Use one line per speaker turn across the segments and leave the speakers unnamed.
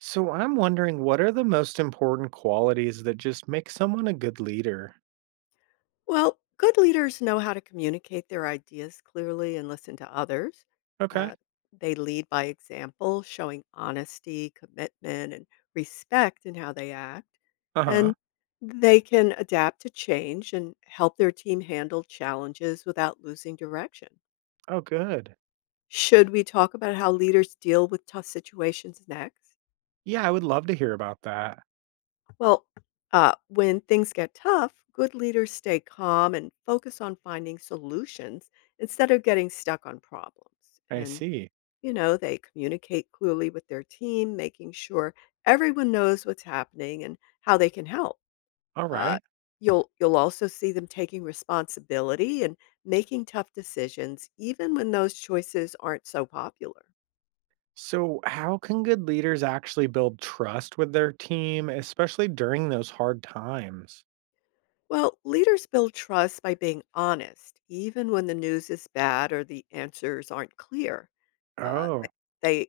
So I'm wondering, what are the most important qualities that just make someone a good leader?
Well, good leaders know how to communicate their ideas clearly and listen to others.
Okay.
Uh, they lead by example, showing honesty, commitment, and respect in how they act.
Uh-huh.
And they can adapt to change and help their team handle challenges without losing direction.
Oh, good.
Should we talk about how leaders deal with tough situations next?
Yeah, I would love to hear about that.
Well, when things get tough, good leaders stay calm and focus on finding solutions instead of getting stuck on problems.
I
And,
see.
you know, they communicate clearly with their team, making sure everyone knows what's happening and how they can help.
All
Uh,
right.
you'll also see them taking responsibility and making tough decisions even when those choices aren't so popular.
So how can good leaders actually build trust with their team, especially during those hard times?
Well, leaders build trust by being honest, even when the news is bad or the answers aren't clear. Uh,
Oh,
th- they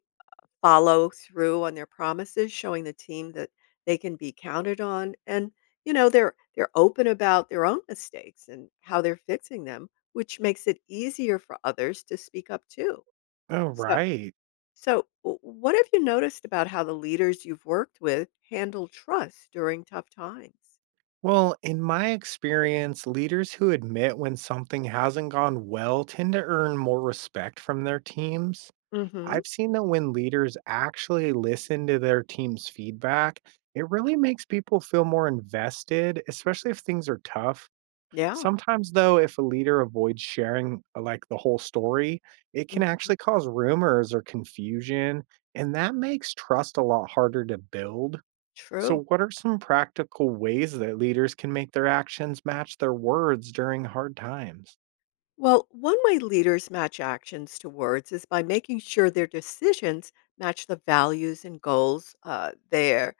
follow through on their promises, showing the team that they can be counted on, and you know they're open about their own mistakes and how they're fixing them, which makes it easier for others to speak up too.
oh
So,
right.
so what have you noticed about how the leaders you've worked with handle trust during tough times?
Well, in my experience, leaders who admit when something hasn't gone well tend to earn more respect from their teams.
Hmm.
I've seen that when leaders actually listen to their team's feedback, it really makes people feel more invested, especially if things are tough.
Yeah.
Sometimes, though, if a leader avoids sharing like the whole story, it can
Mm-hmm.
actually cause rumors or confusion, and that makes trust a lot harder to build.
True.
So, what are some practical ways that leaders can make their actions match their words during hard times?
Well, one way leaders match actions to words is by making sure their decisions match the values and goals they're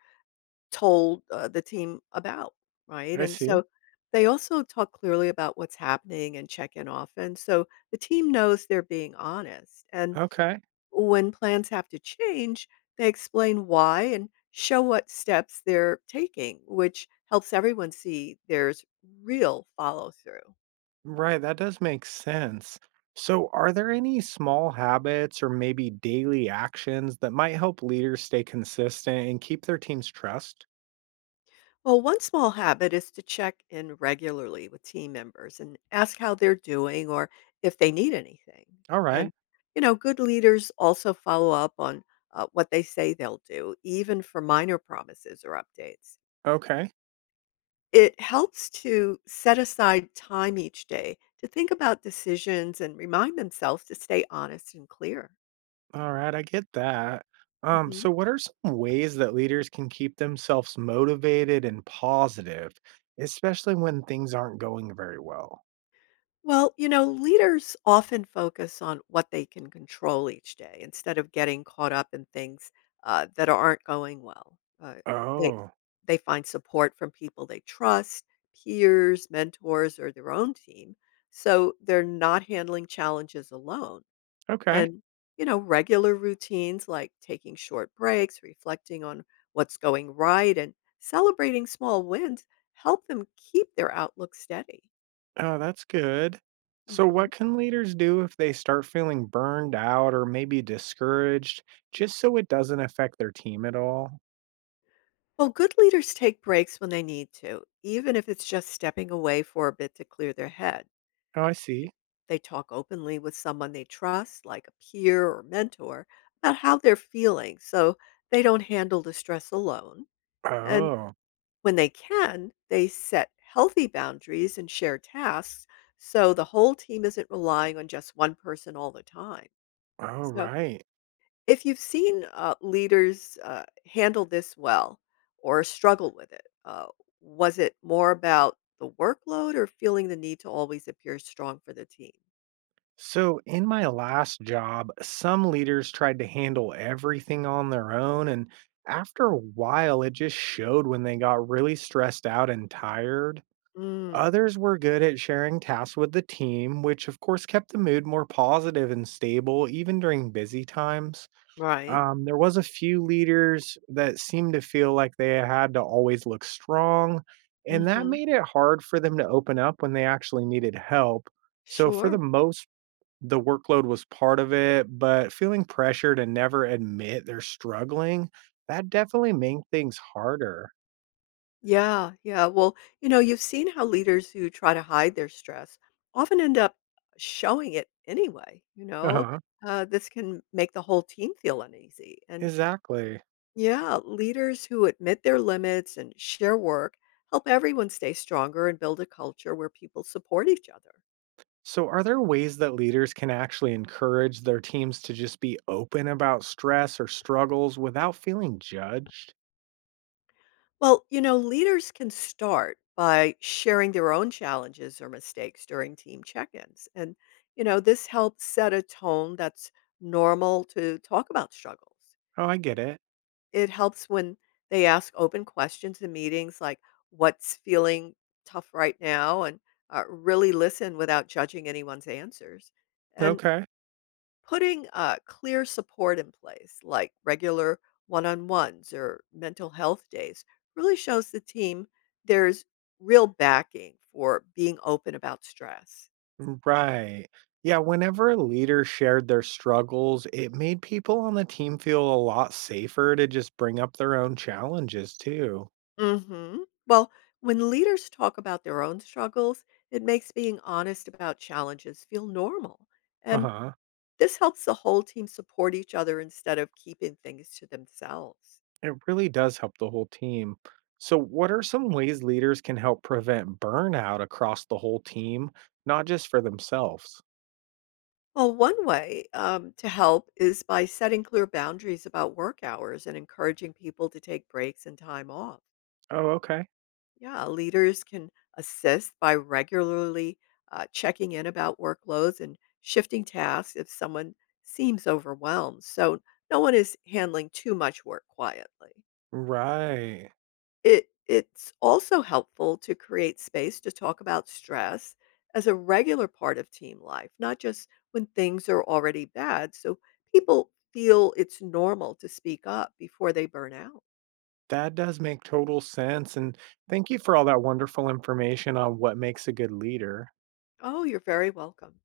told the team about, right?
I
And
see.
so they also talk clearly about what's happening and check in often. So the team knows they're being honest. And
Okay.
when plans have to change, they explain why and show what steps they're taking, which helps everyone see there's real follow through.
Right, that does make sense. So, are there any small habits or maybe daily actions that might help leaders stay consistent and keep their team's trust?
Well, one small habit is to check in regularly with team members and ask how they're doing or if they need anything.
All right.
And, you know, good leaders also follow up on what they say they'll do, even for minor promises or updates.
Okay.
It helps to set aside time each day to think about decisions and remind themselves to stay honest and clear.
All right, I get that. Um,
Mm-hmm.
so what are some ways that leaders can keep themselves motivated and positive, especially when things aren't going very well?
Well, leaders often focus on what they can control each day instead of getting caught up in things that aren't going well. They
Oh,
they find support from people they trust, peers, mentors, or their own team, so they're not handling challenges alone.
okay.
And regular routines like taking short breaks, reflecting on what's going right, and celebrating small wins help them keep their outlook steady.
Oh, that's good. So, what
Mhm.
can leaders do if they start feeling burned out or maybe discouraged, just so it doesn't affect their team at all?
Well, good leaders take breaks when they need to, even if it's just stepping away for a bit to clear their head.
Oh, I see.
They talk openly with someone they trust, like a peer or mentor, about how they're feeling so they don't handle the stress alone. And
Oh,
when they can, they set healthy boundaries and share tasks so the whole team isn't relying on just one person all the time.
all
So,
right.
if you've seen, leaders, handle this well or struggle with it, was it more about the workload or feeling the need to always appear strong for the team?
So, in my last job, some leaders tried to handle everything on their own. And after a while, it just showed when they got really stressed out and tired.
Mm,
Others were good at sharing tasks with the team, which of course kept the mood more positive and stable even during busy times.
right.
There was a few leaders that seemed to feel like they had to always look strong, and that
Mhm.
made it hard for them to open up when they actually needed help. So for
Sure.
the most, the workload was part of it, but feeling pressure to never admit they're struggling, that definitely made things harder.
Yeah, yeah. Well, you've seen how leaders who try to hide their stress often end up showing it anyway,
Uh-huh.
This can make the whole team feel uneasy, and
Exactly.
yeah, leaders who admit their limits and share work help everyone stay stronger and build a culture where people support each other.
So are there ways that leaders can actually encourage their teams to just be open about stress or struggles without feeling judged?
Well, leaders can start by sharing their own challenges or mistakes during team check ins. And, you know, this helps set a tone that's normal to talk about struggles.
Oh, I get
It
it.
it helps when they ask open questions in meetings like, what's feeling tough right now? And really listen without judging anyone's answers. And
Okay.
putting clear support in place, like regular one on ones or mental health days, really shows the team there's real backing for being open about stress.
Right. Yeah, whenever a leader shared their struggles, it made people on the team feel a lot safer to just bring up their own challenges too.
Hmm. Well, when leaders talk about their own struggles, it makes being honest about challenges feel normal. And
Uh-huh.
this helps the whole team support each other instead of keeping things to themselves.
It really does help the whole team. So, what are some ways leaders can help prevent burnout across the whole team, not just for themselves?
Well, one way to help is by setting clear boundaries about work hours and encouraging people to take breaks and time off.
Oh, okay.
Yeah, leaders can assist by regularly checking in about workloads and shifting tasks if someone seems overwhelmed. So no one is handling too much work quietly.
Right.
It's also helpful to create space to talk about stress as a regular part of team life, not just when things are already bad, so people feel it's normal to speak up before they burn out.
That does make total sense. And thank you for all that wonderful information on what makes a good leader.
Oh, you're very welcome.